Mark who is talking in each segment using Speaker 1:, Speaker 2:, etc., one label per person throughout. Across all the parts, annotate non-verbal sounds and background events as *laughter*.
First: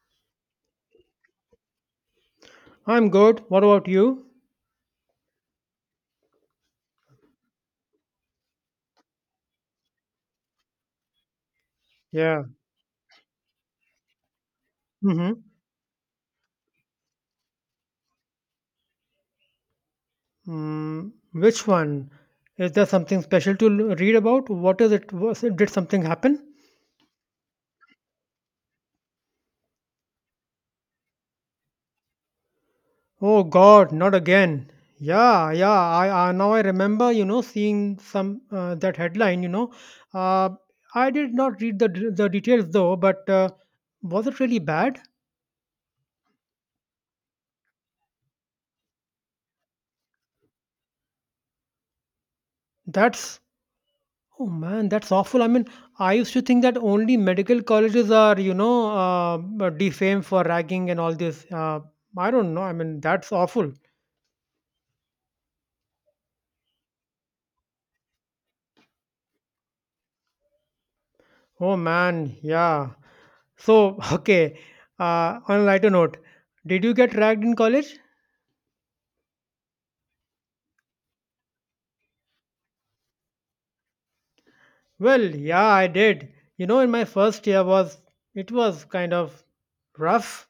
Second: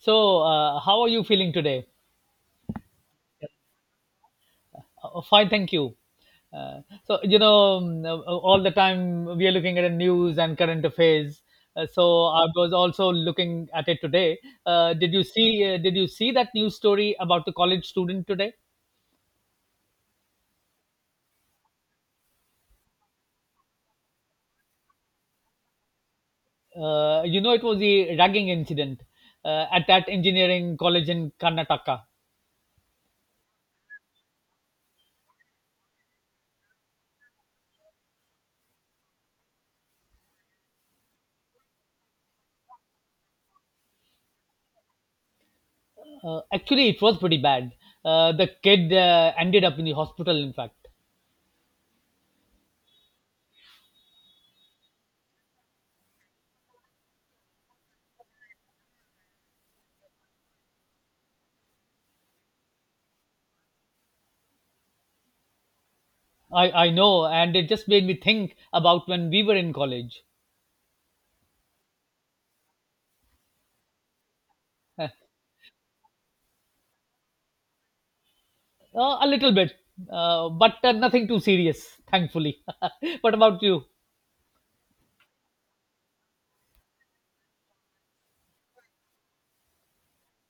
Speaker 1: So, how are you feeling today?
Speaker 2: I'm good. What about you?
Speaker 1: Fine, thank you. So, all the time we are looking at the news and current affairs. So,
Speaker 2: Yeah.
Speaker 1: I was also looking at it today. Did you
Speaker 2: Mm-hmm.
Speaker 1: see? Did you see that news story about the college student today?
Speaker 2: Mm, which one? Is there something special to read about? What is it? Was it? Did something happen?
Speaker 1: It was the ragging incident at that engineering college in Karnataka.
Speaker 2: Oh God, not again. Yeah, yeah. I Now I remember. You know, seeing some that headline. You know, uh, I did not read the the details though. But was it really bad?
Speaker 1: Actually, it was pretty bad. The kid ended up in the hospital, in fact.
Speaker 2: That's Oh man, that's awful. I mean, I used to think that only medical colleges are, you know, defamed for ragging and all this. I don't know. I mean, that's awful.
Speaker 1: I know, and it just made me think about when we were in college.
Speaker 2: Oh man, yeah. So, *laughs* okay. On a lighter note, did you get ragged in college?
Speaker 1: A little bit, but nothing too serious, thankfully. *laughs* What about you?
Speaker 2: Well, yeah, I did. You know, in my first year was it was kind of rough.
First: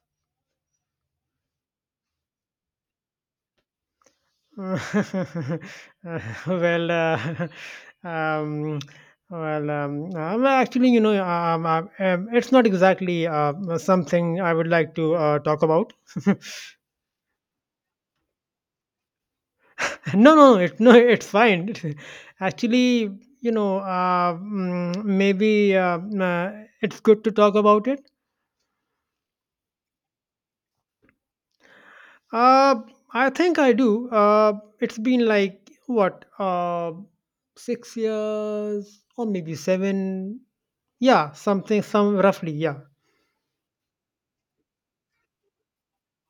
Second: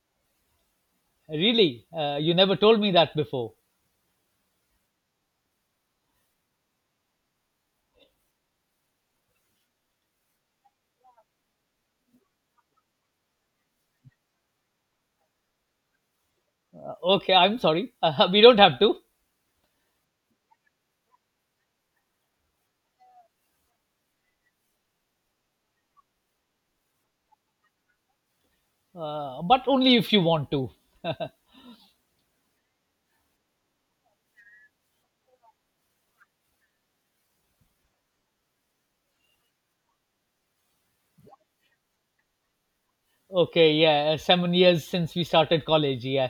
Speaker 1: Really? You never told me that before.
Speaker 2: *laughs* well, uh, *laughs* um, well, well, actually, it's not exactly something I would like to talk about. *laughs*
Speaker 1: Okay, I'm sorry. *laughs* We don't have to,
Speaker 2: no, no, no, it's fine. *laughs* actually, maybe it's good to talk about it.
Speaker 1: but only if you want to.
Speaker 2: Uh, I think I do. It's been like what, 6 years or maybe seven. Yeah, something, some roughly, yeah.
Speaker 1: Okay, yeah, 7 years since we started college, yeah.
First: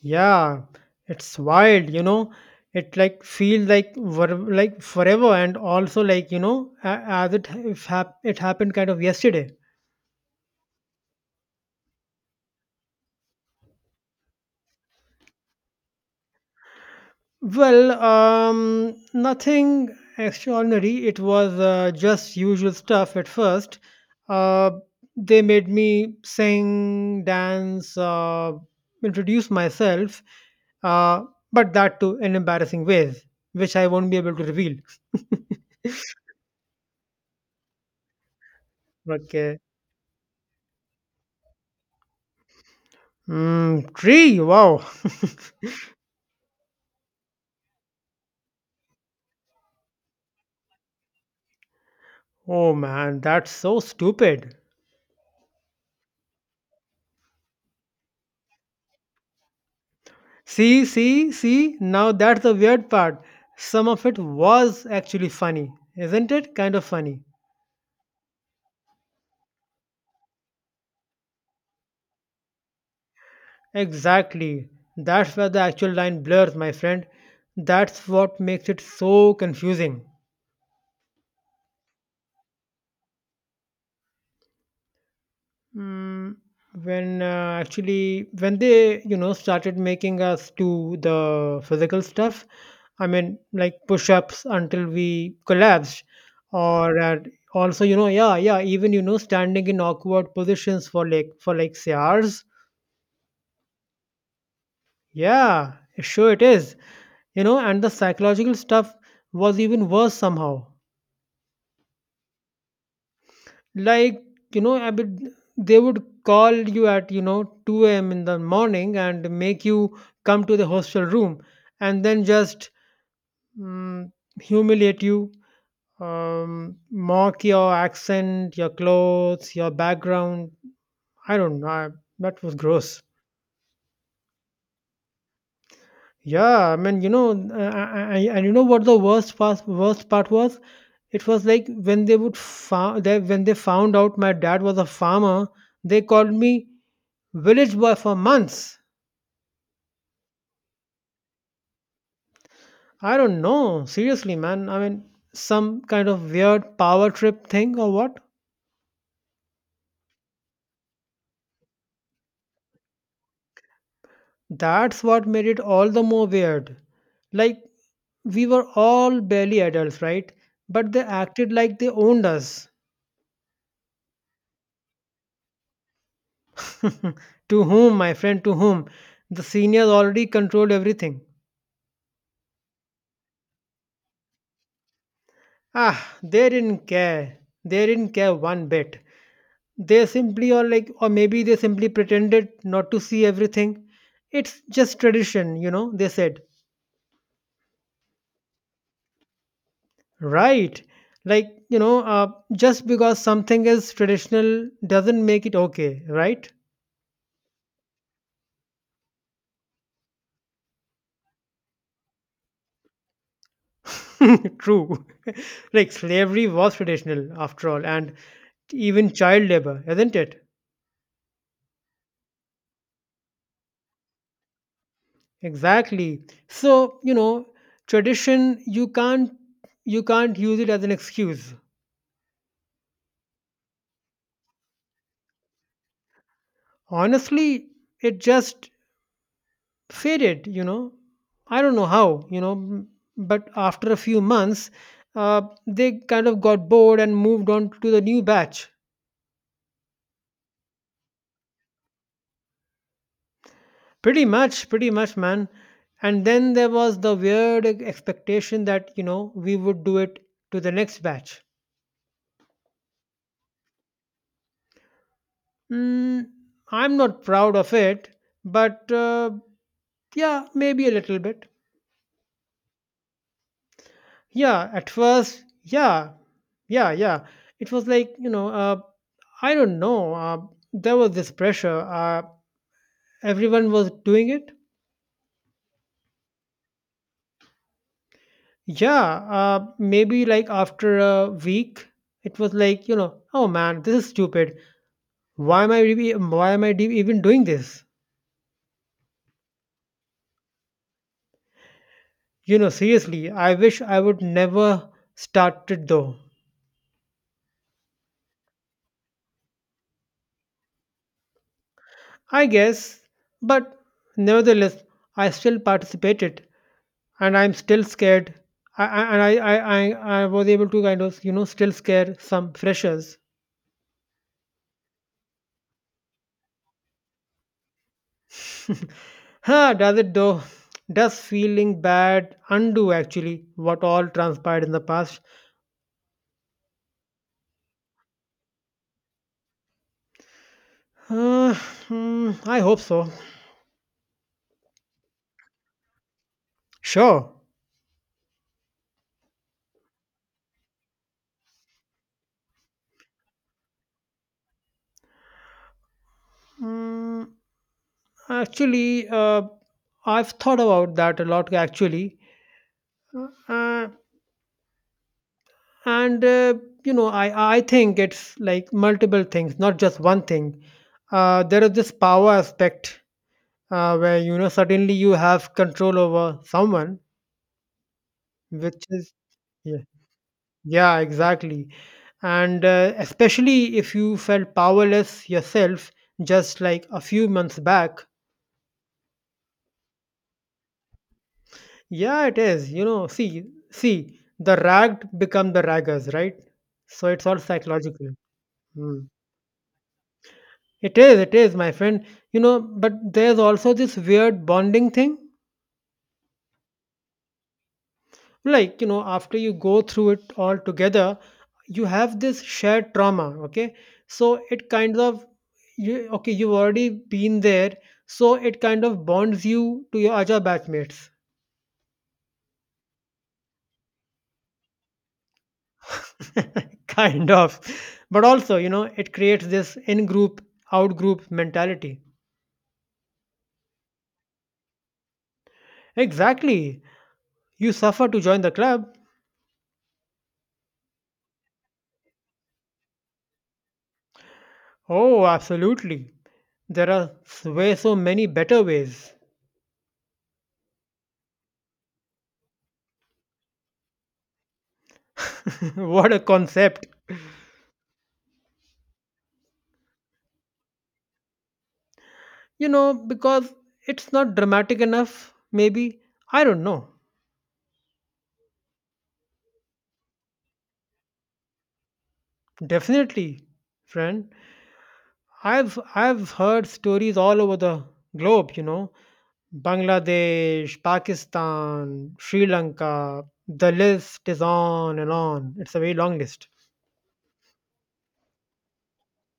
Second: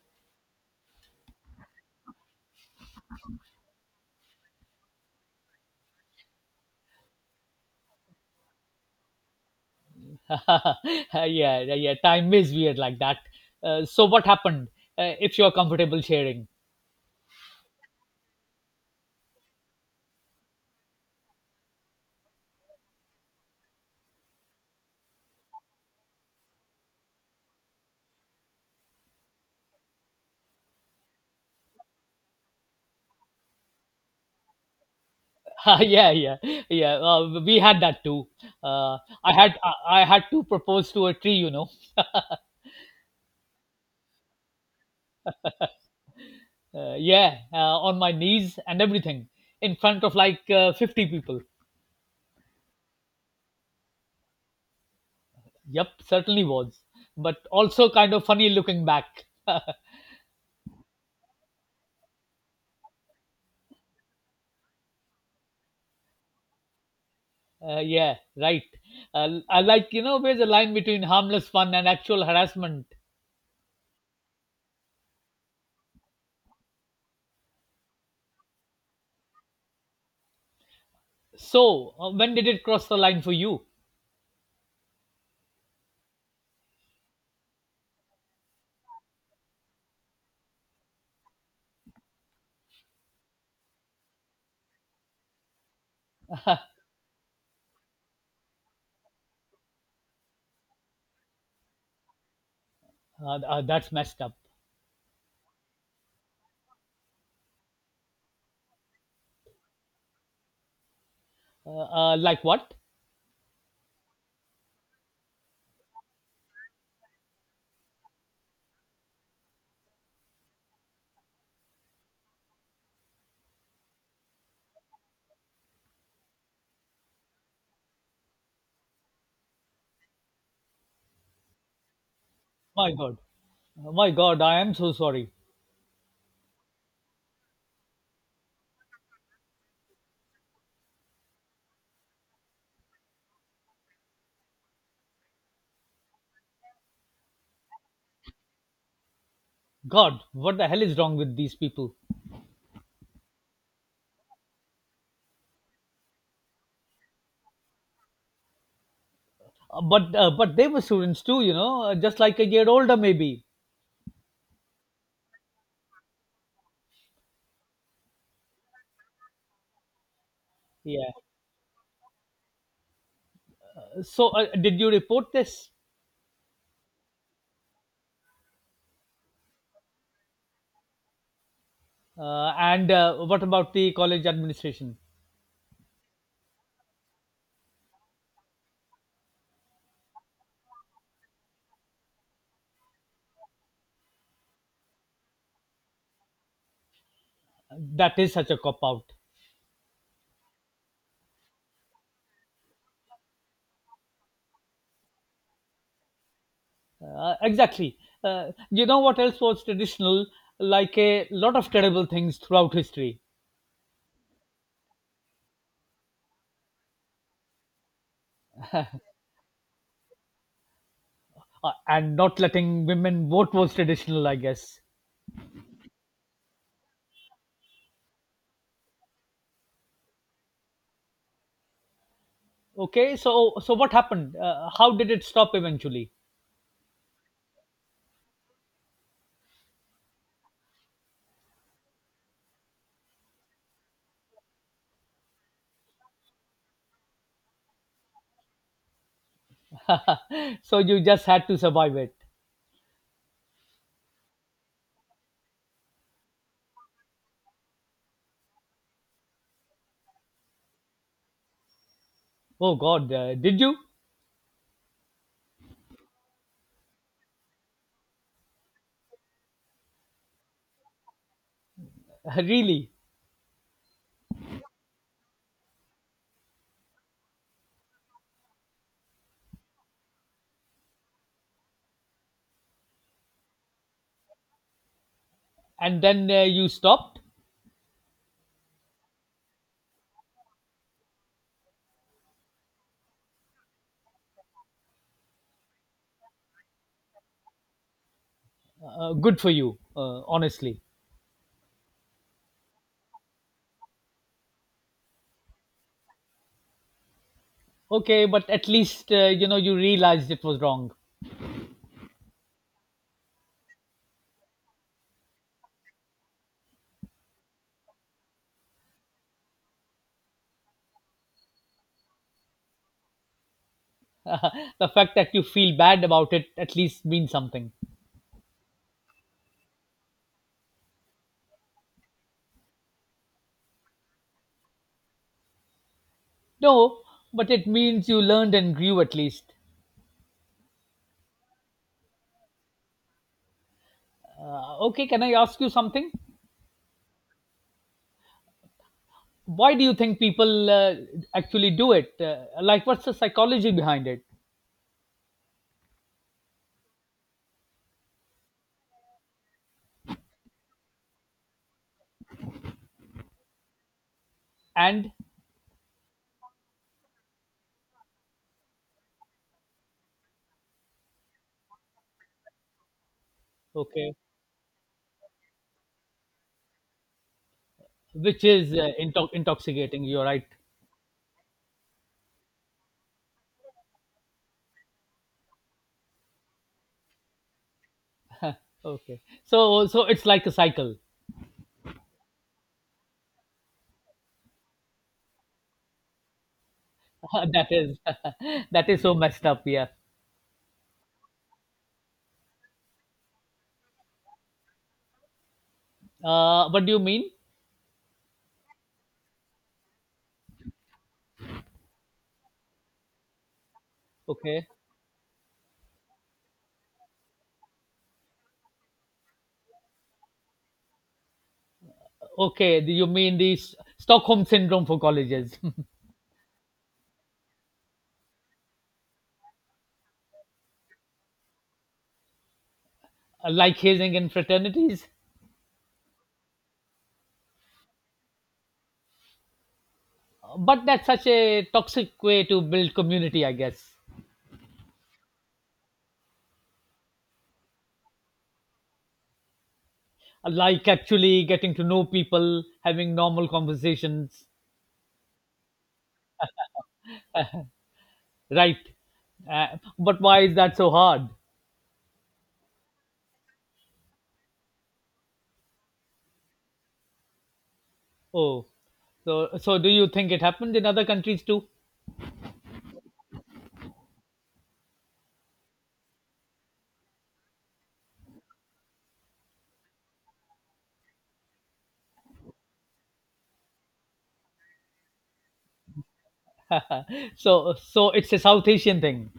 Speaker 2: Yeah, it's wild, you know. It like feel like ver- like forever, and also like you know, a- as it ha- if hap- it happened kind of yesterday.
Speaker 1: *laughs* Yeah, yeah, yeah, time is weird like that. So, what happened? If you're comfortable sharing.
Speaker 2: Well, nothing extraordinary. It was just usual stuff at first. Uh, they made me sing, dance, introduce myself, uh, but that too in embarrassing ways, which I won't be able to reveal.
Speaker 1: *laughs* Yeah, yeah, yeah. We had that too. Uh, I had
Speaker 2: Okay.
Speaker 1: I, I had to propose to a tree, you know.
Speaker 2: Mm, tree. Wow.
Speaker 1: Yeah, on my knees and everything, in front of like 50 people.
Speaker 2: Oh man, that's so stupid.
Speaker 1: Yep, certainly was, but also kind of funny looking back. *laughs*
Speaker 2: See, see, see. Now that's the weird part. Some of it was actually funny, isn't it? Kind of funny.
Speaker 1: Yeah, right. I like where's the line between harmless fun and actual harassment.
Speaker 2: Exactly. That's where the actual line blurs, my friend. That's what makes it so confusing.
Speaker 1: So when did it cross the line for you?
Speaker 2: Mm, when actually when they, you know, started making us do the physical stuff. I mean, like push-ups until we collapsed,
Speaker 1: *laughs* uh,
Speaker 2: or at— also, you know, yeah, yeah, even, you know, standing in awkward positions for like say hours.
Speaker 1: that's messed up.
Speaker 2: Yeah, sure it is. You know, and the psychological stuff was even worse somehow.
Speaker 1: Uh, like what?
Speaker 2: Like, you know, they would call you at, you know, 2 a.m. in the morning and make you come to the hostel room and then just, mm, humiliate you, mock your accent, your clothes, your background. I don't know. That was
Speaker 1: My
Speaker 2: gross.
Speaker 1: God. Oh my God, I am so sorry.
Speaker 2: Yeah, I mean, you know, and you know what the worst part was? It was like when they would fa- they, when they found out my dad was a farmer, they called me village boy for months.
Speaker 1: God, what the hell is wrong with these people?
Speaker 2: I don't know. Seriously, man. I mean, some kind of weird power trip thing or what?
Speaker 1: But they were students too, just like a year older maybe.
Speaker 2: That's what made it all the more weird. Like, we were all barely adults, right? But they
Speaker 1: Yeah.
Speaker 2: acted like they owned us.
Speaker 1: So did you report this?
Speaker 2: *laughs* to whom, my friend, to whom? The seniors already controlled everything.
Speaker 1: And what about the college administration?
Speaker 2: Ah, they didn't care. They didn't care one bit. They simply, or like, or maybe they simply pretended not to see everything. It's just tradition, you know, they said.
Speaker 1: That is such a cop out.
Speaker 2: Right. Like, you know, just because something is traditional doesn't make it okay, right?
Speaker 1: Exactly. You know what else was traditional? Like a lot of terrible things throughout history,
Speaker 2: *laughs* true. *laughs* Like slavery was traditional after all, and even child labor, isn't it?
Speaker 1: and not letting women vote was traditional, I guess.
Speaker 2: Exactly. So, you know, tradition, you can't— you can't use it as an excuse.
Speaker 1: Okay, so what happened? How did it stop eventually?
Speaker 2: Honestly, it just faded, you know. I don't know how, you know, but after a few months, uh, they kind of got bored and moved on to the new batch.
Speaker 1: So you just had to survive it.
Speaker 2: Pretty much, pretty much, man. And then there was the weird expectation that, you know, we would do it to the next batch.
Speaker 1: Oh God, did you
Speaker 2: Mm, I'm not proud of it, but yeah, maybe a little bit.
Speaker 1: *laughs* really?
Speaker 2: Yeah, at first, yeah. Yeah, yeah. It was like, you know, I don't know, there was this pressure, everyone was doing it.
Speaker 1: And then you stopped.
Speaker 2: Yeah, maybe like after a week, it was like, you know, oh man, this is stupid. Why am I re- why am I de- even doing this?
Speaker 1: Good for you, honestly.
Speaker 2: You know, seriously, I wish I would never started though.
Speaker 1: Okay, but at least you know you realized it was wrong.
Speaker 2: I guess, but nevertheless, I still participated, and I'm still scared. I, and I, I was able to kind of, you know, still scare some freshers.
Speaker 1: *laughs* The fact that you feel bad about it at least means something.
Speaker 2: Huh, does it though? Does feeling bad undo actually what all transpired in the past?
Speaker 1: No, but it means you learned and grew at least.
Speaker 2: Uh, hmm, I hope so.
Speaker 1: Okay, can I ask you something?
Speaker 2: Sure.
Speaker 1: Why do you think people actually do it? Like, what's the psychology behind it?
Speaker 2: Mm, actually, I've thought about that a lot actually. Uh, uh,
Speaker 1: And
Speaker 2: and you know, I think it's like multiple things, not just one thing. Uh, there is this power aspect,
Speaker 1: okay,
Speaker 2: where, you know, suddenly you have control over someone.
Speaker 1: which is
Speaker 2: Which is Yeah,
Speaker 1: intoxicating. You're right.
Speaker 2: yeah, exactly. And especially if you felt powerless yourself just like a few months back.
Speaker 1: Okay. So it's like a cycle.
Speaker 2: Yeah, it is. You know, see, see, the ragged become the raggers, right? So it's all
Speaker 1: *laughs* That is
Speaker 2: psychological.
Speaker 1: *laughs* that
Speaker 2: Hmm.
Speaker 1: is so messed up, yeah.
Speaker 2: It is, my friend. You know, but there's also this weird bonding thing.
Speaker 1: What do you mean?
Speaker 2: Like, you know, after you go through it all together, you have this shared trauma, okay? So
Speaker 1: Okay.
Speaker 2: it kind of— you, okay, you've already been there. So it kind of bonds you to your other batchmates.
Speaker 1: Okay, do you mean the Stockholm syndrome for colleges,
Speaker 2: *laughs* kind of. But also, you know, it creates this in group, out group mentality.
Speaker 1: *laughs* like hazing in fraternities?
Speaker 2: Exactly. You suffer to join the club.
Speaker 1: But that's such a toxic way to build community, I guess.
Speaker 2: Oh, absolutely. There are way so many better ways.
Speaker 1: Like actually getting to know people, having normal conversations,
Speaker 2: *laughs* what a concept.
Speaker 1: right? Uh, but why is that so hard?
Speaker 2: You know, because it's not dramatic enough, maybe. I don't know.
Speaker 1: Oh, so do you think it happens in other countries too?
Speaker 2: Definitely, friend. I've heard stories all over the globe, you know. Bangladesh, Pakistan, Sri Lanka. The list is on and on. It's a very long list.
Speaker 1: So it's a South Asian thing.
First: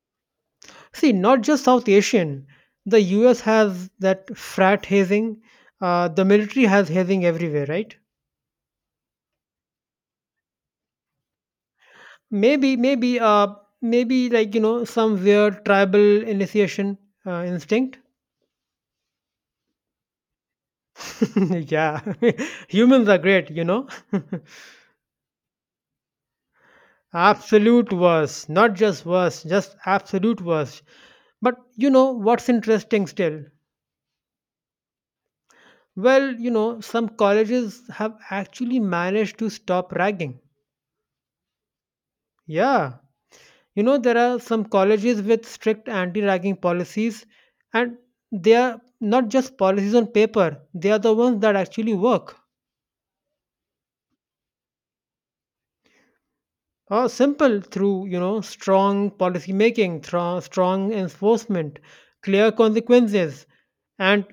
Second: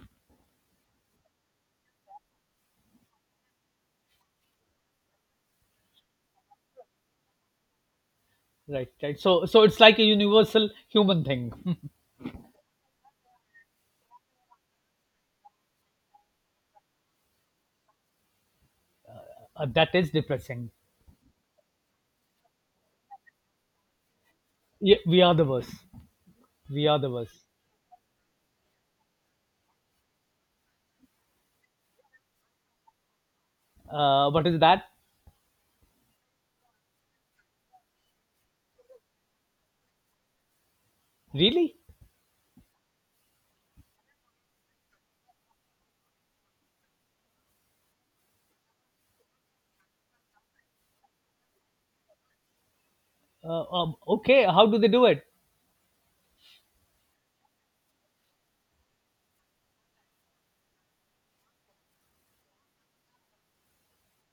Speaker 2: See, not just South Asian. The US has that frat hazing. The military has hazing everywhere, right?
Speaker 1: Right, right, so it's like a universal human thing. *laughs*
Speaker 2: Maybe, maybe, like, you know, some weird tribal initiation instinct.
Speaker 1: That is depressing.
Speaker 2: *laughs* yeah, *laughs* humans are great, you know. *laughs*
Speaker 1: Yeah, we are the worst. We are the worst.
Speaker 2: absolute worst, not just worst, just absolute worst. But you know what's interesting still?
Speaker 1: What is that?
Speaker 2: Well, you know, some colleges have actually managed to stop ragging.
Speaker 1: Really?
Speaker 2: Yeah, you know, there are some colleges with strict anti ragging policies, and they are not just policies on paper, they are the ones that actually work.
Speaker 1: Okay, how do they do it?
Speaker 2: Or simple through, you know, strong policy making, strong enforcement, clear consequences, and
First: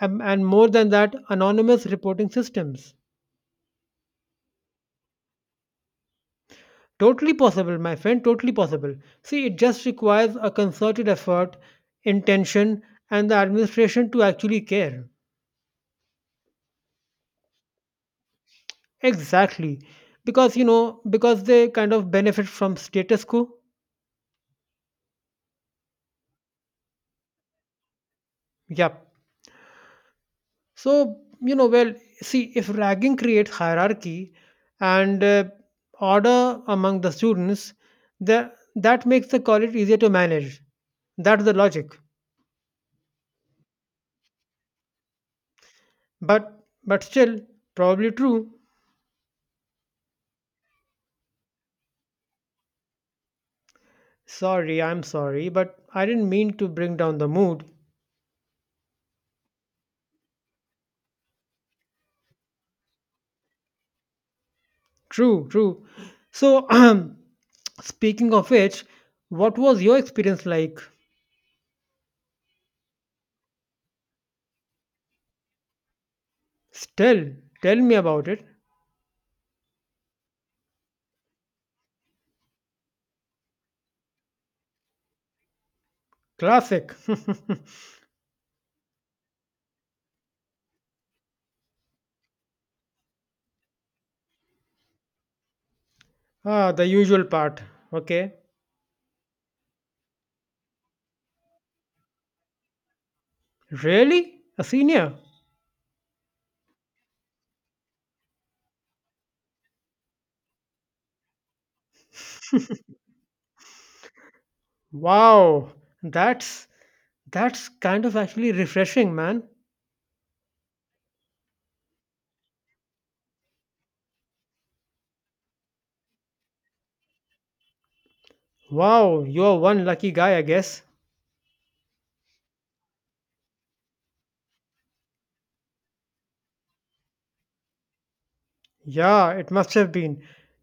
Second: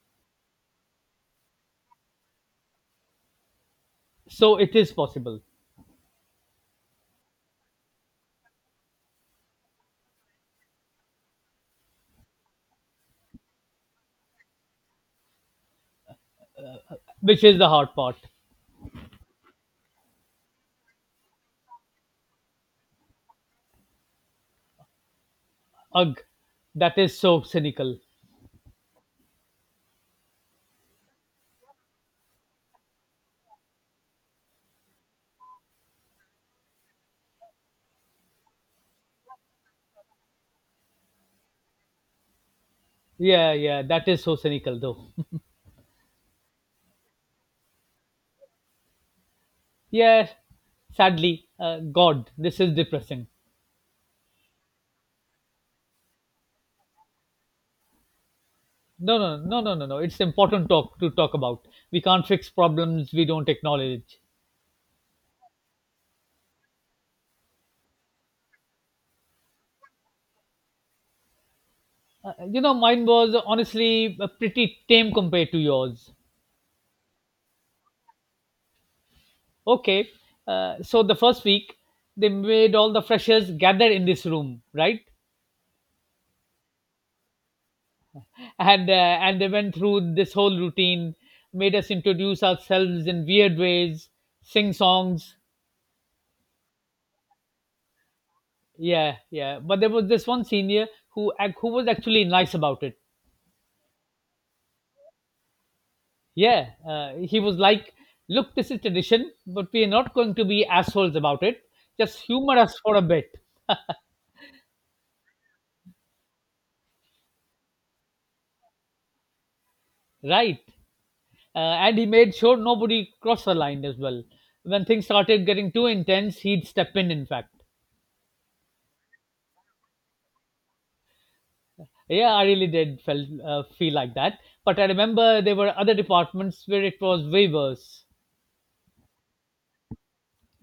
Speaker 2: and more than that, anonymous reporting systems.
Speaker 1: So it is possible?
Speaker 2: Totally possible, my friend, totally possible. See, it just requires a concerted effort, intention, and the administration to actually care.
Speaker 1: Which is the hard part.
Speaker 2: Exactly. Because, you know, because they kind of benefit from status quo.
Speaker 1: Ugh, that is so cynical.
Speaker 2: Yep. So, you know, well, see, if ragging creates hierarchy and order among the students, the, that makes the college easier to manage. That's the logic.
Speaker 1: Yeah, yeah, that is so cynical though. *laughs*
Speaker 2: But, but still, probably true.
Speaker 1: Yeah. Sadly, god, this is depressing.
Speaker 2: Sorry, I'm sorry, but I didn't mean to bring down the mood.
Speaker 1: No, no, no, no, no, no. It's important talk to talk about. We can't fix problems we don't acknowledge.
Speaker 2: True, true. So, *clears throat* speaking of which, what was your experience like?
Speaker 1: Mine was honestly pretty tame compared to yours.
Speaker 2: Still, tell me about it.
Speaker 1: Okay, so the first week they made all the freshers gather in this room, right?
Speaker 2: Classic.
Speaker 1: And they went through this whole routine, made us introduce ourselves in weird ways, sing songs.
Speaker 2: *laughs* ah, the usual part. Okay.
Speaker 1: Yeah, yeah. But there was this one senior who who was actually nice about it.
Speaker 2: Really? A senior?
Speaker 1: Yeah, he was like, "Look, this is tradition, but we are not going to be assholes about it. Just humor us for a bit,
Speaker 2: Wow. That's that's kind of actually refreshing, man.
Speaker 1: right?" And he made sure nobody crossed the line as well. When things started getting too intense, he'd step in. In fact,
Speaker 2: Wow, you're one lucky guy, I guess.
Speaker 1: yeah, I really did felt feel like that. But I remember there were other departments where it was way worse.
Speaker 2: Yeah, it must have been.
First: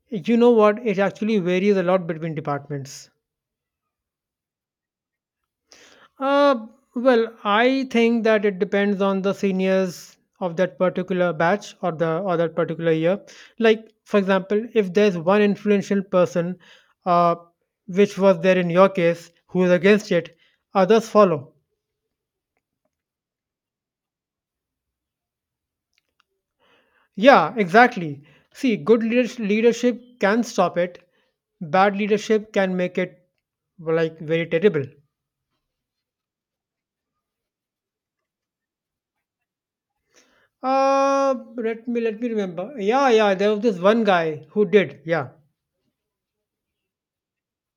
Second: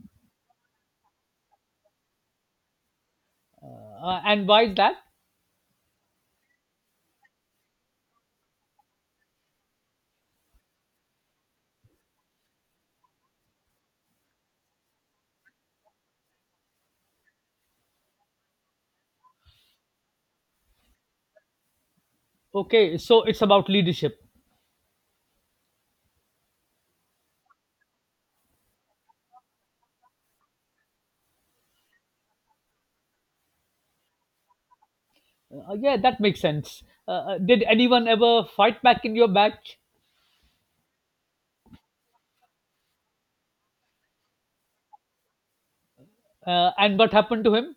Speaker 2: You know what? It actually varies a lot between departments.
Speaker 1: And why is that?
Speaker 2: Uh, well, I think that it depends on the seniors of that particular batch, or the or that particular year. Like, for example, if there's one influential person, uh, which was there in your case, who is against it, others follow.
Speaker 1: Okay, so it's about leadership.
Speaker 2: Yeah, exactly. See, leadership can stop it. Bad leadership can make it like very terrible.
Speaker 1: Yeah, that makes sense. Did anyone ever fight back in your batch?
Speaker 2: Let me remember. Yeah, yeah. There was this one guy who did. Yeah.
Speaker 1: And what happened to him?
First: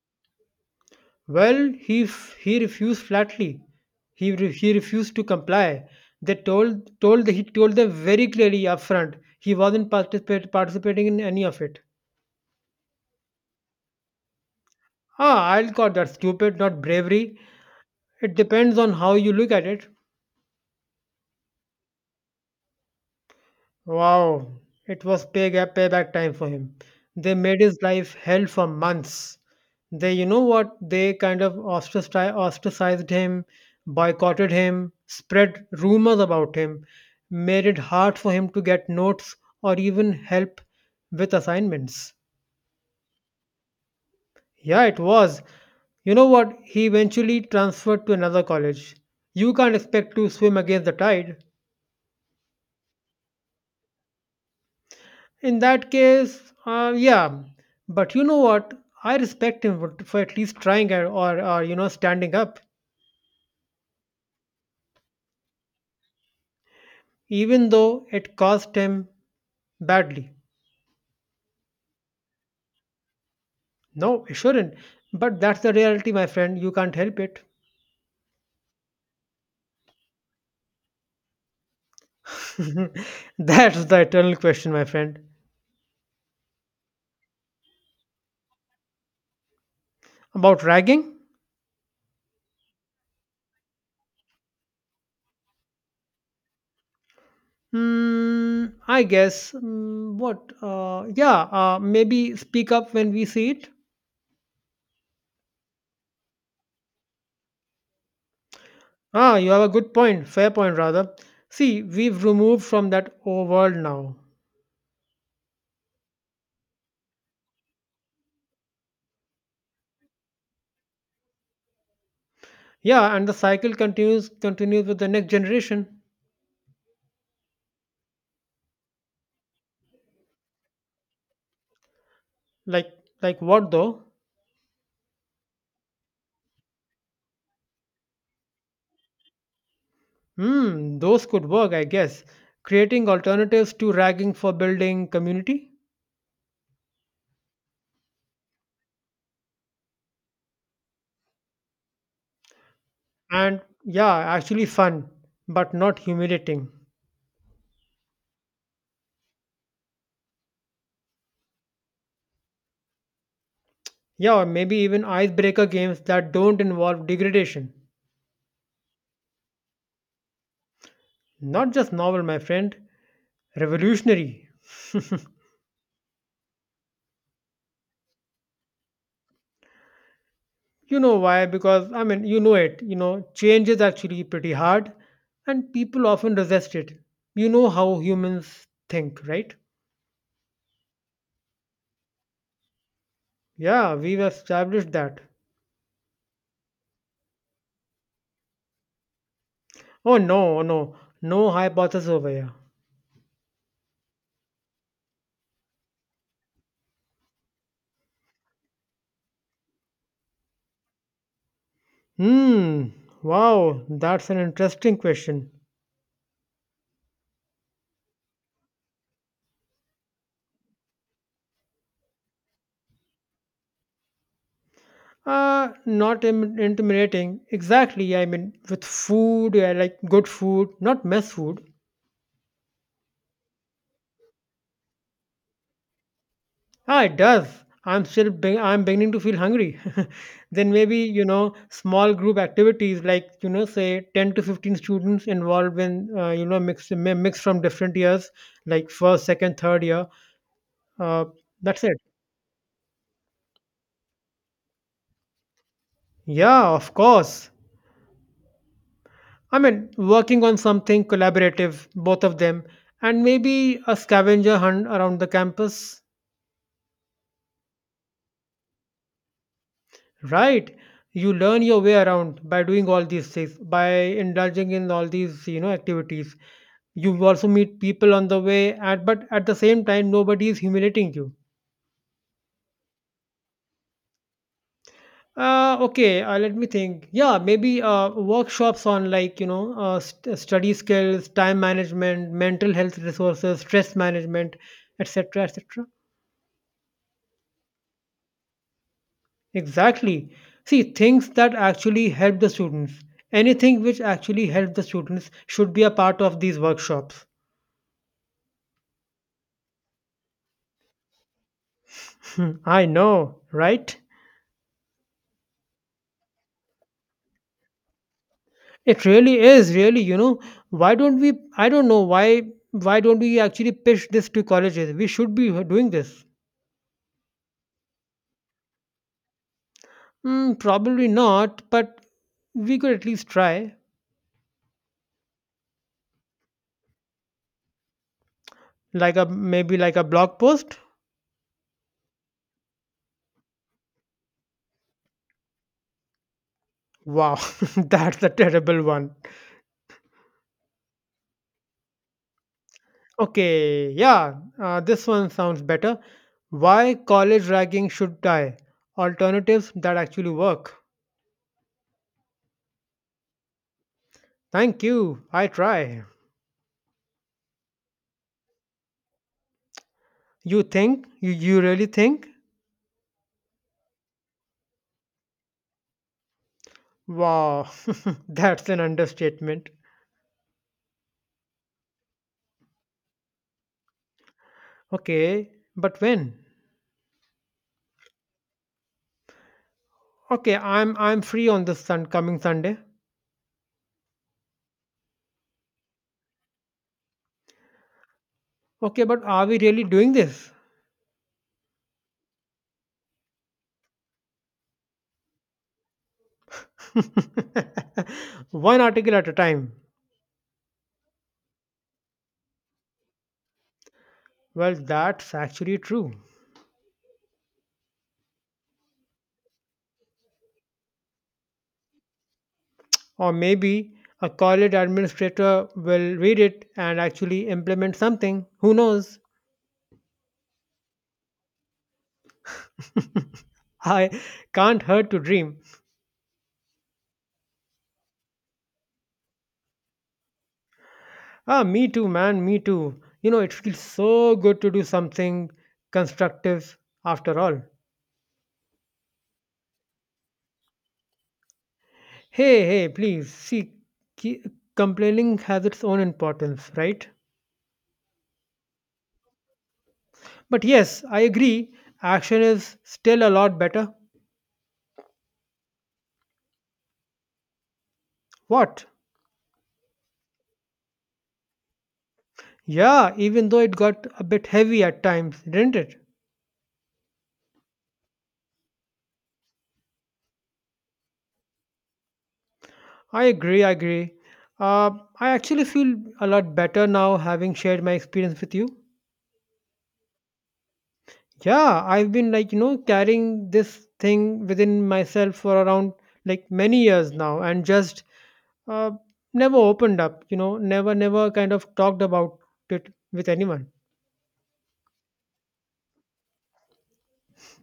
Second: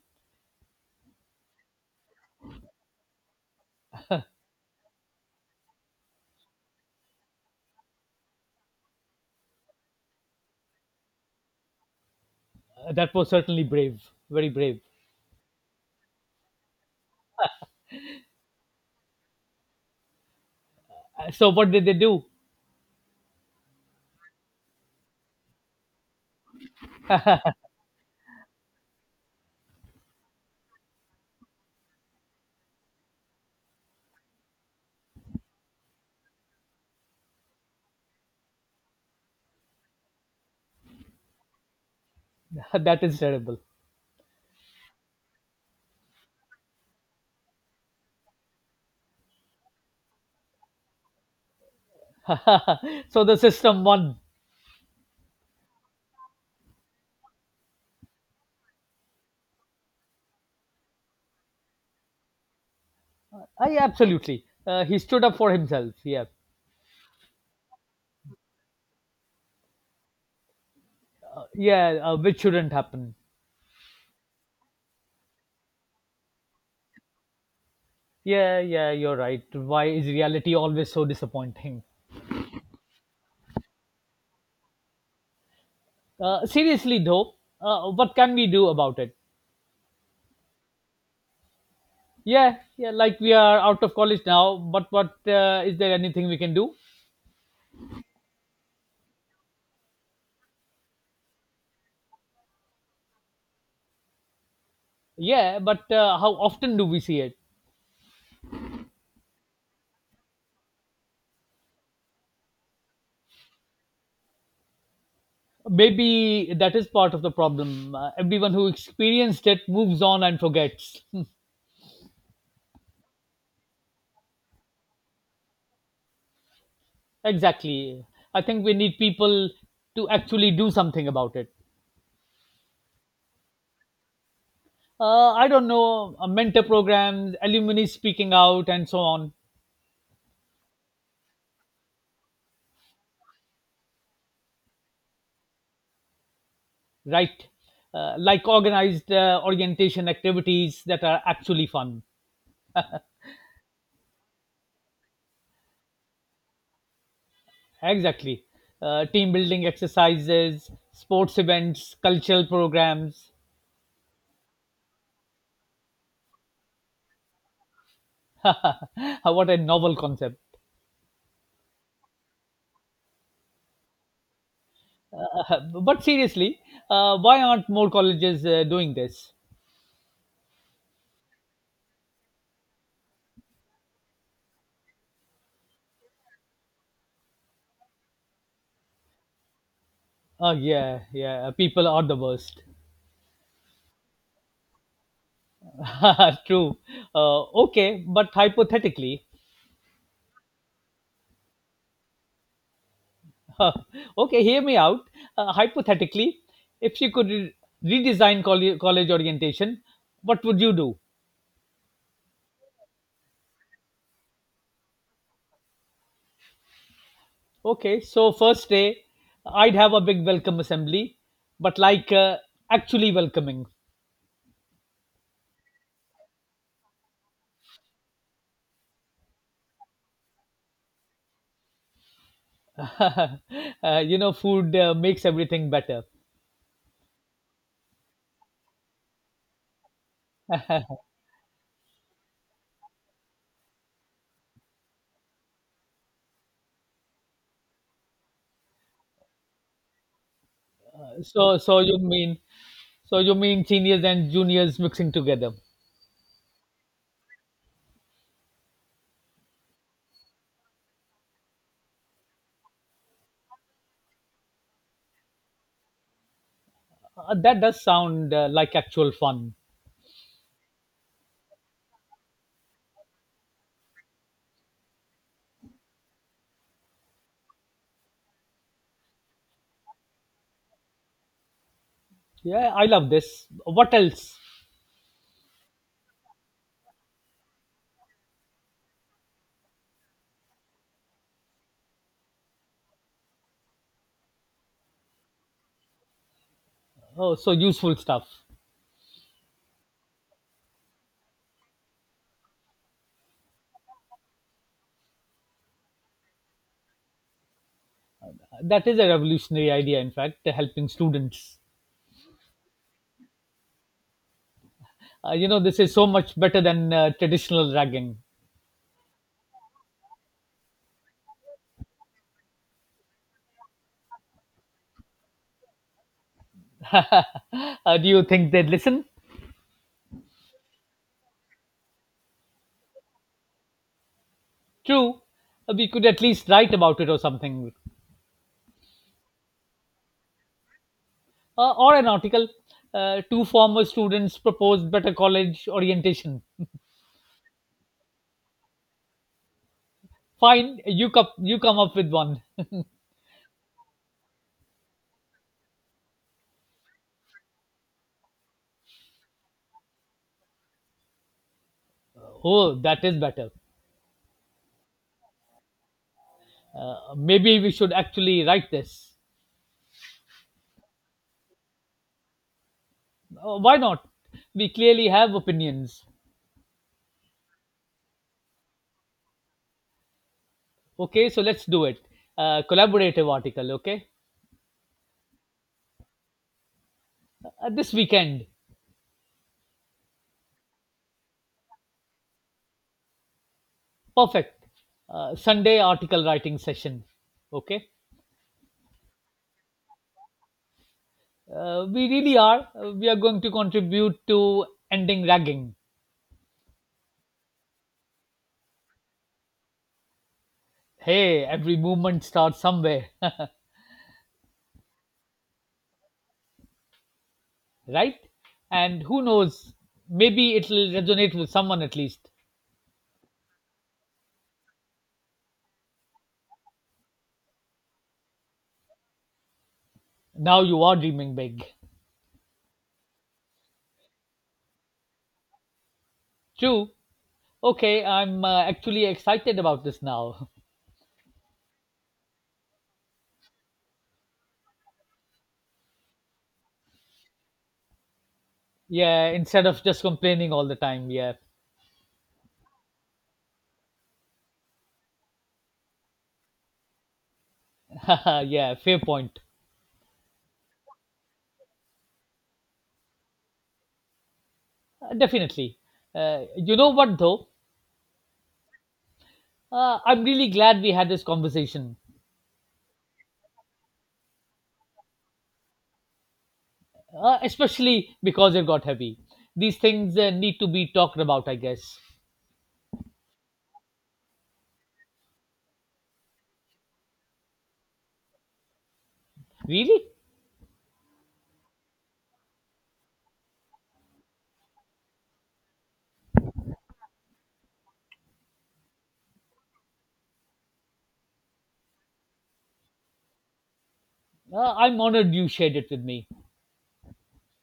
Speaker 2: Well, he refused flatly. He refused to comply. They told told he told them very clearly upfront he wasn't participating in any of it.
Speaker 1: That was certainly brave, very brave.
Speaker 2: Ah, I'll call that stupid, not bravery. It depends on how you look at it.
Speaker 1: So what did they do?
Speaker 2: Wow, it was payback time for him. They made his life hell for months. They, you know what? They kind of ostracized him, boycotted him, spread rumors about him, made it hard for him to get notes or even help with assignments.
Speaker 1: *laughs* That is terrible.
Speaker 2: Yeah, it was. You know what? He eventually transferred to another college. You can't expect to swim against the tide.
Speaker 1: *laughs* So the system won.
Speaker 2: In that case, yeah. But you know what? I respect him for at least trying, or, you know, standing up,
Speaker 1: Yeah, absolutely. He stood up for himself. Yeah,
Speaker 2: even though it cost him badly.
Speaker 1: yeah, which shouldn't happen.
Speaker 2: No, it shouldn't. But that's the reality, my friend. You can't help it.
Speaker 1: Yeah, yeah, you're right. Why is reality always so disappointing?
Speaker 2: *laughs* that's the eternal question, my friend.
Speaker 1: Seriously though, what can we do about it?
Speaker 2: About ragging?
Speaker 1: Yeah, yeah, like we are out of college now, but what is there anything we can do?
Speaker 2: Hmm, I guess. Mm, what? Yeah, maybe speak up when we see it.
Speaker 1: Yeah, but how often do we see it?
Speaker 2: Ah, you have a good point. Fair point, rather. See, we've removed from that old world now.
Speaker 1: Maybe that is part of the problem. Everyone who experienced it moves on and forgets. *laughs* Hmm,
Speaker 2: Yeah, and the cycle continues with the next generation.
Speaker 1: exactly. I think we need people to actually do something about it.
Speaker 2: Like like what though?
Speaker 1: I don't know, mentor programs, alumni speaking out and so on.
Speaker 2: Hmm, those could work, I guess. Creating alternatives to ragging for building community.
Speaker 1: Right. Like organized orientation activities that are actually fun.
Speaker 2: And yeah, actually fun, but not humiliating.
Speaker 1: Exactly. Team building exercises, sports events, cultural programs.
Speaker 2: Yeah, or maybe even icebreaker games that don't involve degradation.
Speaker 1: *laughs* What a novel concept.
Speaker 2: Not just novel, my friend. Revolutionary.
Speaker 1: *laughs* But seriously, why aren't more colleges doing this?
Speaker 2: You know why? Because, I mean, change is actually pretty hard and people often resist it. You know how humans think, right?
Speaker 1: Oh, yeah, yeah, people are the worst.
Speaker 2: Yeah, we've established that.
Speaker 1: *laughs* True. Okay, but hypothetically,
Speaker 2: Oh, no, oh, no, no hypothesis over here.
Speaker 1: *laughs* okay, hear me out. Hypothetically, if you could redesign college orientation, what would you do?
Speaker 2: Hmm, wow, that's an interesting question.
Speaker 1: Okay, so first day, I'd have a big welcome assembly, but like actually welcoming.
Speaker 2: Not intimidating. Exactly. I mean, with food, yeah, like good food, not mess food.
Speaker 1: *laughs* uh, Food makes everything better.
Speaker 2: Ah, it does. I'm beginning to feel hungry. *laughs* Then maybe,
Speaker 1: *laughs*
Speaker 2: small group activities like, say 10 to 15 students involved in, mix from different years, like first, second, third year. Uh,
Speaker 1: So
Speaker 2: that's it.
Speaker 1: you mean So you mean seniors and juniors mixing together?
Speaker 2: Yeah, of course. I mean, working on something collaborative, both of them, and maybe a scavenger hunt around the campus.
Speaker 1: That does sound like actual fun.
Speaker 2: Right. You learn your way around by doing all these things, by indulging in all these, activities. You also meet people on the way, and but at the same time, nobody is humiliating you.
Speaker 1: Yeah, I love this. What else?
Speaker 2: Okay, let me think. Yeah, maybe workshops on like study skills, time management, mental health resources, stress management, etc., etc.
Speaker 1: Oh, so useful stuff.
Speaker 2: Exactly. See, things that actually help the students. Anything which actually helps the students should be a part of these workshops.
Speaker 1: That is a revolutionary idea, in fact, helping students.
Speaker 2: *laughs* Hmm, I know, right?
Speaker 1: This is so much better than traditional ragging.
Speaker 2: It really is, really, you know. Why don't we? I don't know why. Why don't we actually pitch this to colleges? We should be doing this.
Speaker 1: Do you think they'd listen?
Speaker 2: Mm, probably not, but we could at least try.
Speaker 1: True. We could at least write about it or something.
Speaker 2: Like a maybe like a blog post.
Speaker 1: Or an article. Two former students proposed better college orientation.
Speaker 2: Wow, *laughs* that's a terrible one.
Speaker 1: Fine, you, cup, you come up with one. *laughs*
Speaker 2: Okay, yeah, this one sounds better. Why college ragging should die? Alternatives that actually work.
Speaker 1: Oh, that is better.
Speaker 2: Thank you. I try.
Speaker 1: Maybe we should actually write this.
Speaker 2: You think? You really think?
Speaker 1: Why not? We clearly have opinions.
Speaker 2: Wow, *laughs* that's an understatement.
Speaker 1: Okay, so let's do it. Collaborative article, okay?
Speaker 2: Okay, but when?
Speaker 1: This weekend,
Speaker 2: Okay, I'm free on this sun coming Sunday.
Speaker 1: perfect. Sunday article writing session, okay?
Speaker 2: Okay, but are we really doing this?
Speaker 1: We really are. We are going to contribute to ending ragging.
Speaker 2: *laughs* One article at a time.
Speaker 1: Hey, every movement starts somewhere,
Speaker 2: Well, that's actually true.
Speaker 1: *laughs* right? And who knows, maybe it'll resonate with someone at least.
Speaker 2: Or maybe a college administrator will read it and actually implement something. Who knows?
Speaker 1: Now you are dreaming big.
Speaker 2: *laughs* I can't hurt to dream.
Speaker 1: True. Okay, I'm actually excited about this now. *laughs*
Speaker 2: Ah, me too, man, me too. You know, it feels so good to do something constructive after all.
Speaker 1: Yeah, instead of just complaining all the time. Yeah,
Speaker 2: Hey, hey, please. See, ki- complaining has its own importance, right?
Speaker 1: *laughs* yeah, fair point.
Speaker 2: But yes, I agree, action is still a lot better.
Speaker 1: Definitely. You know what though?
Speaker 2: What?
Speaker 1: I'm really glad we had this conversation,
Speaker 2: Yeah, even though it got a bit heavy at times, didn't it?
Speaker 1: especially because it got heavy. These things need to be talked about, I guess.
Speaker 2: I agree, I agree. Uh, I actually feel a lot better now having shared my experience with you.
Speaker 1: Really?
Speaker 2: Yeah, I've been like, carrying this thing within myself for around like many years now and just uh, never opened up, never kind of talked about it with anyone.
Speaker 1: I'm honored you shared it with me.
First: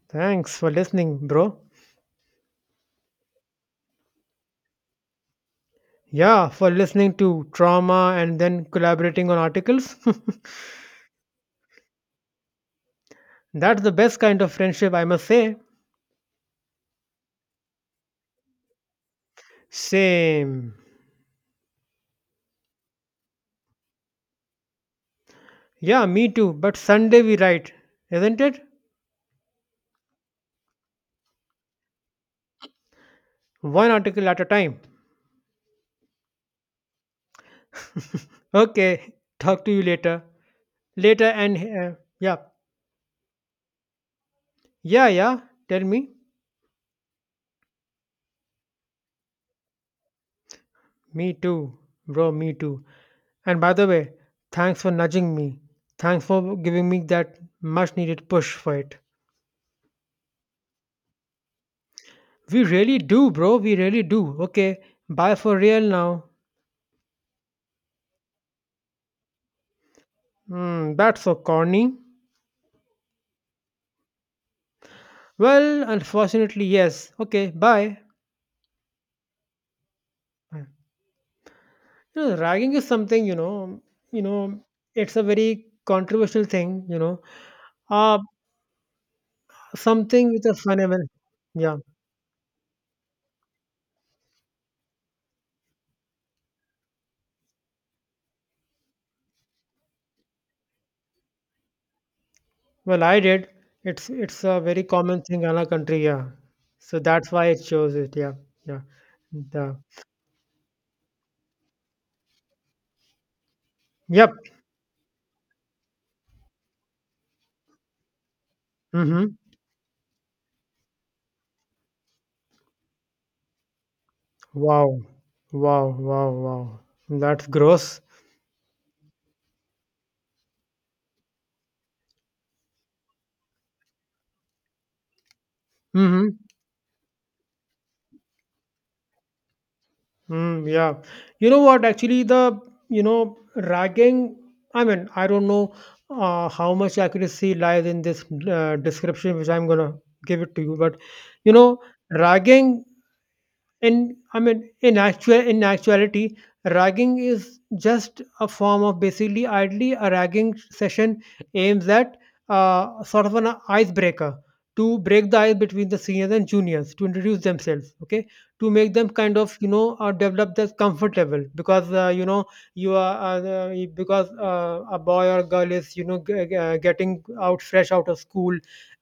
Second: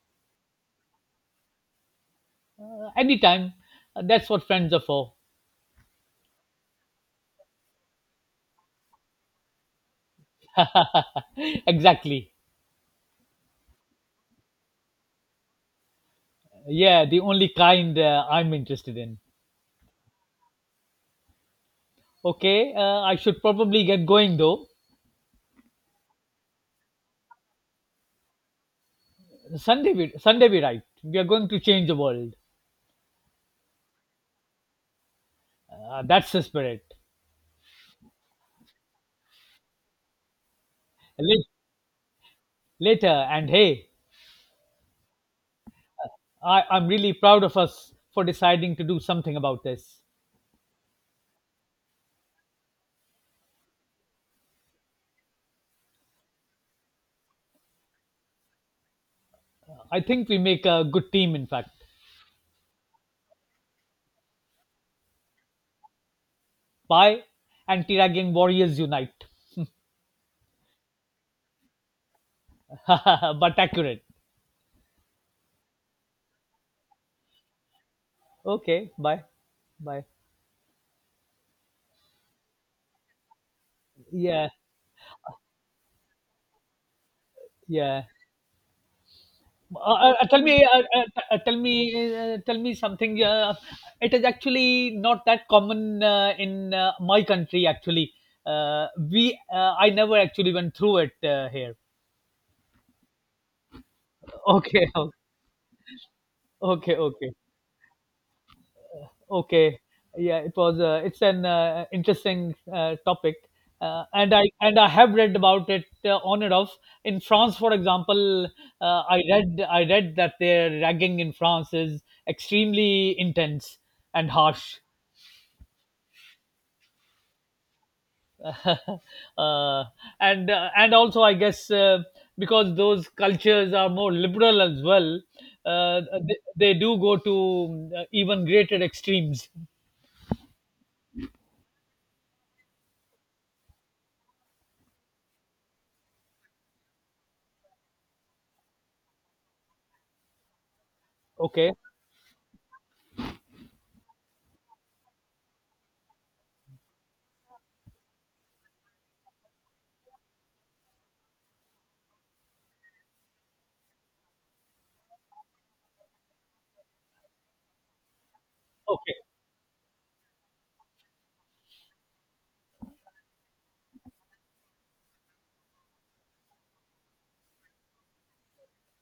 Speaker 2: Thanks for listening, bro.
Speaker 1: Anytime. That's what friends are for.
Speaker 2: Yeah, for listening to trauma and then collaborating on articles.
Speaker 1: *laughs* Exactly.
Speaker 2: *laughs* That's the best kind of friendship, I must say.
Speaker 1: Yeah, the only kind I'm interested in.
Speaker 2: Same.
Speaker 1: Okay, I should probably get going though.
Speaker 2: Yeah, me too. But Sunday we write, isn't it?
Speaker 1: Sunday, we right. We are going to change the world.
Speaker 2: One article at a time.
Speaker 1: That's the spirit.
Speaker 2: Okay, *laughs* talk to you later. Later
Speaker 1: Late,
Speaker 2: and yeah,
Speaker 1: Later, and hey,
Speaker 2: yeah, tell me,
Speaker 1: I'm really proud of us for deciding to do something about this.
Speaker 2: me too, bro, me too, and by the way, thanks for nudging me, thanks for giving me that much needed push for it.
Speaker 1: I think we make a good team, in fact.
Speaker 2: We really do, bro, we really do. Okay, bye for real now.
Speaker 1: Bye, anti ragging warriors unite.
Speaker 2: Hmm, that's so corny.
Speaker 1: *laughs* But accurate.
Speaker 2: Well, unfortunately yes. Okay, bye.
Speaker 1: Okay, bye. Bye.
Speaker 2: you Ragging is something, you know you
Speaker 1: Yeah,
Speaker 2: know it's a very controversial thing, you know.
Speaker 1: yeah.
Speaker 2: uh
Speaker 1: Uh, uh,
Speaker 2: Something
Speaker 1: tell
Speaker 2: with a
Speaker 1: me, uh,
Speaker 2: fun
Speaker 1: uh,
Speaker 2: element.
Speaker 1: uh, tell
Speaker 2: Yeah.
Speaker 1: me, Tell me something. It is actually not that common in my country. Actually, we I never actually went through it here.
Speaker 2: Well, I did. It's a very
Speaker 1: Okay, *laughs*
Speaker 2: common thing in our country, yeah.
Speaker 1: okay,
Speaker 2: So that's
Speaker 1: okay,
Speaker 2: why it shows it, yeah, yeah. The,
Speaker 1: okay. Yeah, it was. It's an interesting topic,
Speaker 2: yep.
Speaker 1: and I have read about it on and off. In France, for example, I
Speaker 2: Mm-hmm.
Speaker 1: read I read that their ragging in France is extremely intense and harsh.
Speaker 2: Wow. Wow, wow, wow. That's gross.
Speaker 1: *laughs* uh, and also I guess because those cultures are more liberal as well, uh,
Speaker 2: Mm-hmm.
Speaker 1: they do go to even greater extremes.
Speaker 2: Mm, yeah. You know what? Actually, the you know ragging, I mean, I don't know how much accuracy lies in this description, which I'm gonna give it to you. But you
Speaker 1: Okay,
Speaker 2: know, ragging, And I mean, in actuality, ragging is just a form of basically idly a ragging session aims at sort of an icebreaker to break the ice between the seniors and juniors to introduce themselves. Okay, to make them
Speaker 1: okay,
Speaker 2: kind of develop that comfort level because you know you are because a boy or girl is getting out fresh out of school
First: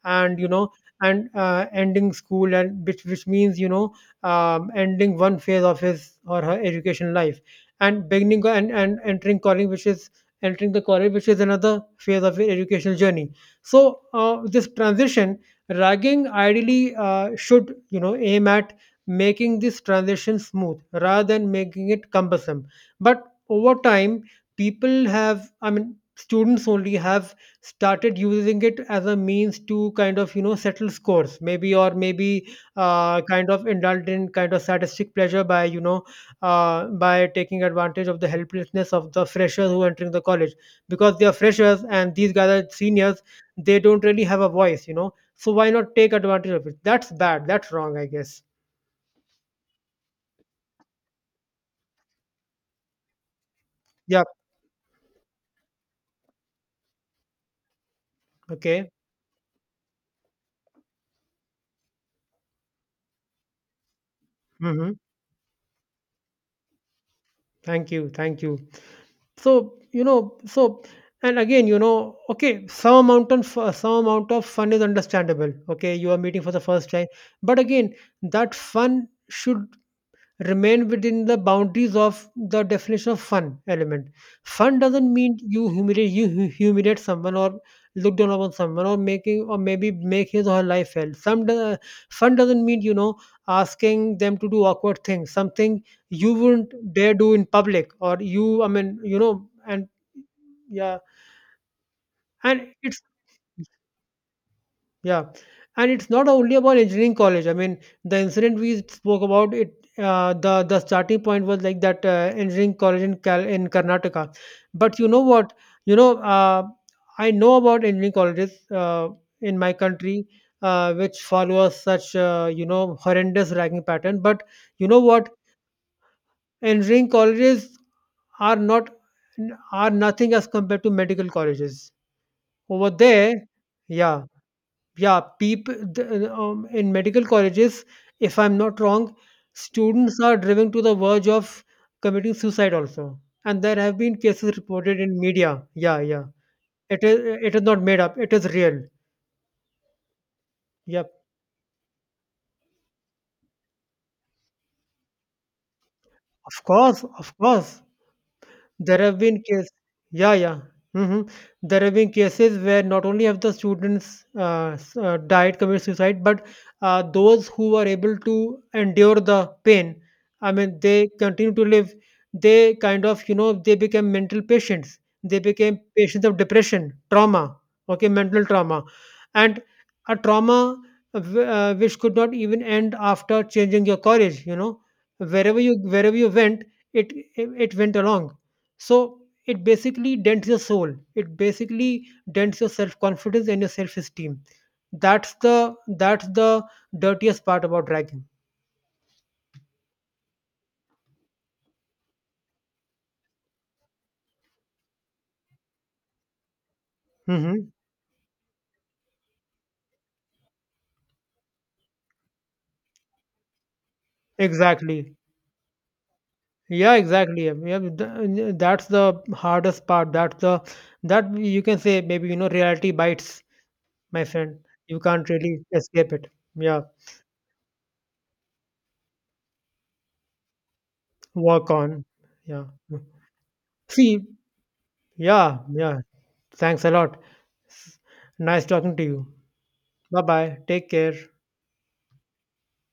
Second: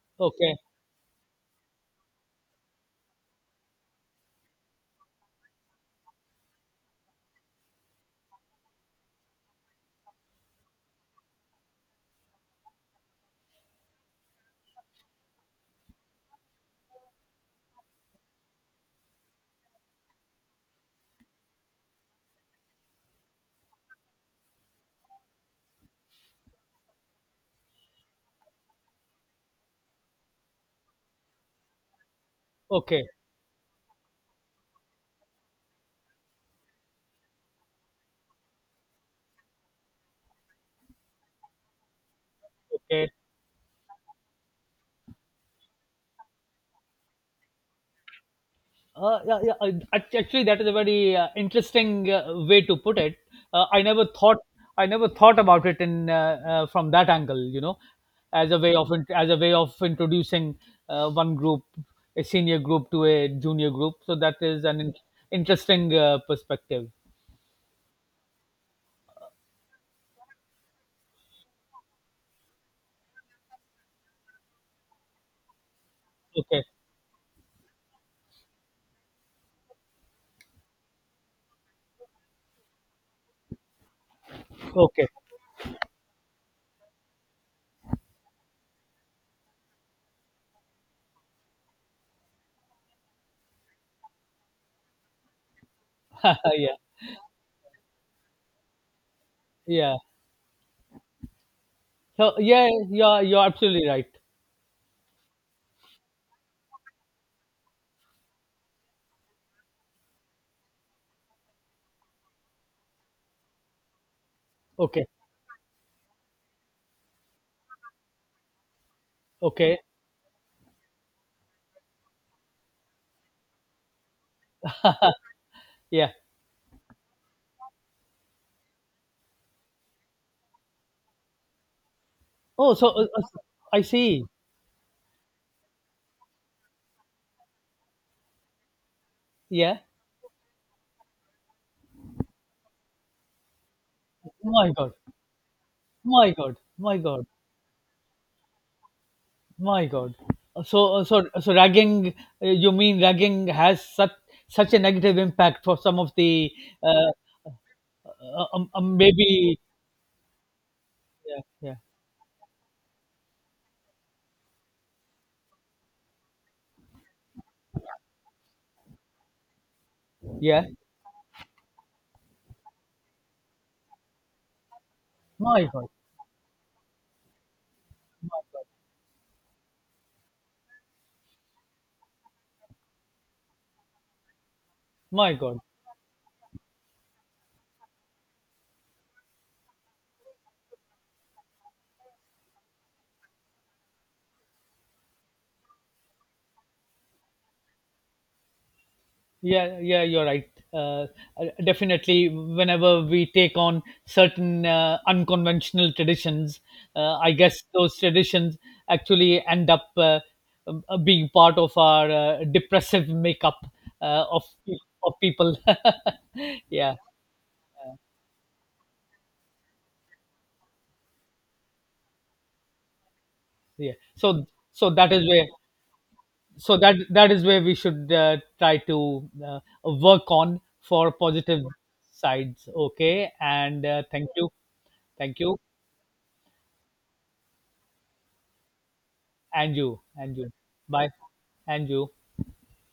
Speaker 2: and you
Speaker 1: okay,
Speaker 2: know and ending school, and which means ending one phase of his or her education life and entering college which is entering the college, which is another phase of your educational journey. So this transition, ragging ideally should aim at making this transition smooth rather than making it cumbersome. But over time, people have, I mean students only have, started using it as a means to kind of settle scores, maybe, or maybe
Speaker 1: okay,
Speaker 2: kind of indulged in kind of sadistic pleasure by by taking advantage of the helplessness of the freshers who are entering the college, because they are freshers and these guys are
Speaker 1: okay.
Speaker 2: seniors. They don't really have a voice, you know, so why not take advantage of it? That's bad, that's wrong, I guess.
Speaker 1: Yeah, yeah. Actually, that is a very interesting way to put it. Uh, I never
Speaker 2: Yeah,
Speaker 1: thought I never thought about it in from that angle. You know,
Speaker 2: okay,
Speaker 1: as a way of introducing one group, a senior group to a junior group. So that is an
Speaker 2: mm-hmm.
Speaker 1: interesting perspective.
Speaker 2: Thank you, thank you. So you know, so and again, you know, okay, some amount of fun is understandable. Okay, you are meeting for the
Speaker 1: Okay,
Speaker 2: first time. But again, that fun should remain within the boundaries of the definition of fun element. Fun
Speaker 1: okay,
Speaker 2: doesn't mean you humiliate, humiliate someone or look down upon someone, or making, or maybe make his or her life hell. Some do. Fun doesn't mean asking them to do awkward things, something you
Speaker 1: *laughs*
Speaker 2: wouldn't
Speaker 1: yeah,
Speaker 2: dare do in public or you, I mean, you know, and
Speaker 1: yeah.
Speaker 2: yeah,
Speaker 1: So
Speaker 2: and
Speaker 1: yeah,
Speaker 2: it's,
Speaker 1: you're absolutely right.
Speaker 2: yeah, and it's not only about engineering college. I mean, the incident we spoke about it. The starting point was like that engineering college in Karnataka, but
Speaker 1: Okay,
Speaker 2: you know what? You know, I know about engineering colleges in my
Speaker 1: okay,
Speaker 2: country which follow such you know horrendous ranking pattern. But you know what?
Speaker 1: yeah.
Speaker 2: Engineering colleges are not are nothing as compared to medical colleges
Speaker 1: Oh,
Speaker 2: over
Speaker 1: so
Speaker 2: there.
Speaker 1: I see.
Speaker 2: Yeah, yeah, people in medical colleges, if I'm not wrong,
Speaker 1: Yeah.
Speaker 2: students are driven to the verge of committing suicide also, and there have been cases
Speaker 1: My God.
Speaker 2: reported in media, yeah, yeah.
Speaker 1: My God. My
Speaker 2: It is,
Speaker 1: God.
Speaker 2: it is not made up, it is real.
Speaker 1: My God. Uh, So, uh,
Speaker 2: Yep,
Speaker 1: so, so ragging. You mean ragging has such a negative impact for some of the
Speaker 2: of course,
Speaker 1: uh,
Speaker 2: of course. There have been
Speaker 1: maybe
Speaker 2: cases, yeah, yeah. Hmm.
Speaker 1: yeah, yeah,
Speaker 2: There have been cases where not only have the students died, committed suicide, but those who were able to endure the pain, I
Speaker 1: yeah.
Speaker 2: mean, they continue to live. They kind of, you know, they became mental patients. They
Speaker 1: My
Speaker 2: became
Speaker 1: God,
Speaker 2: patients of depression, trauma, okay,
Speaker 1: my
Speaker 2: mental
Speaker 1: God,
Speaker 2: trauma, and a trauma which could not even end after changing your college. You know,
Speaker 1: my God.
Speaker 2: wherever you went, it went along. So it basically dents your soul. It basically dents your self confidence and your self esteem. That's the dirtiest part about dragging.
Speaker 1: Yeah, yeah, you're right. Definitely, whenever we take on certain unconventional traditions, I guess
Speaker 2: Hmm.
Speaker 1: those traditions actually end up being part of our depressive makeup uh, of
Speaker 2: Exactly.
Speaker 1: of people. *laughs*
Speaker 2: Yeah,
Speaker 1: Yeah,
Speaker 2: exactly. Yeah, yeah, that's the hardest part. That you can say, maybe, you know, reality bites,
Speaker 1: yeah.
Speaker 2: my
Speaker 1: So,
Speaker 2: friend.
Speaker 1: so
Speaker 2: You
Speaker 1: that is
Speaker 2: can't
Speaker 1: where
Speaker 2: really escape it.
Speaker 1: so
Speaker 2: Yeah,
Speaker 1: that that is where we should try to work on for positive
Speaker 2: work on. Yeah.
Speaker 1: sides. Okay, and
Speaker 2: See.
Speaker 1: thank you, thank you.
Speaker 2: Yeah, yeah. Thanks a lot. Nice talking to you.
Speaker 1: And you,
Speaker 2: Bye
Speaker 1: and you.
Speaker 2: bye. Take
Speaker 1: Bye.
Speaker 2: care.
Speaker 1: And you.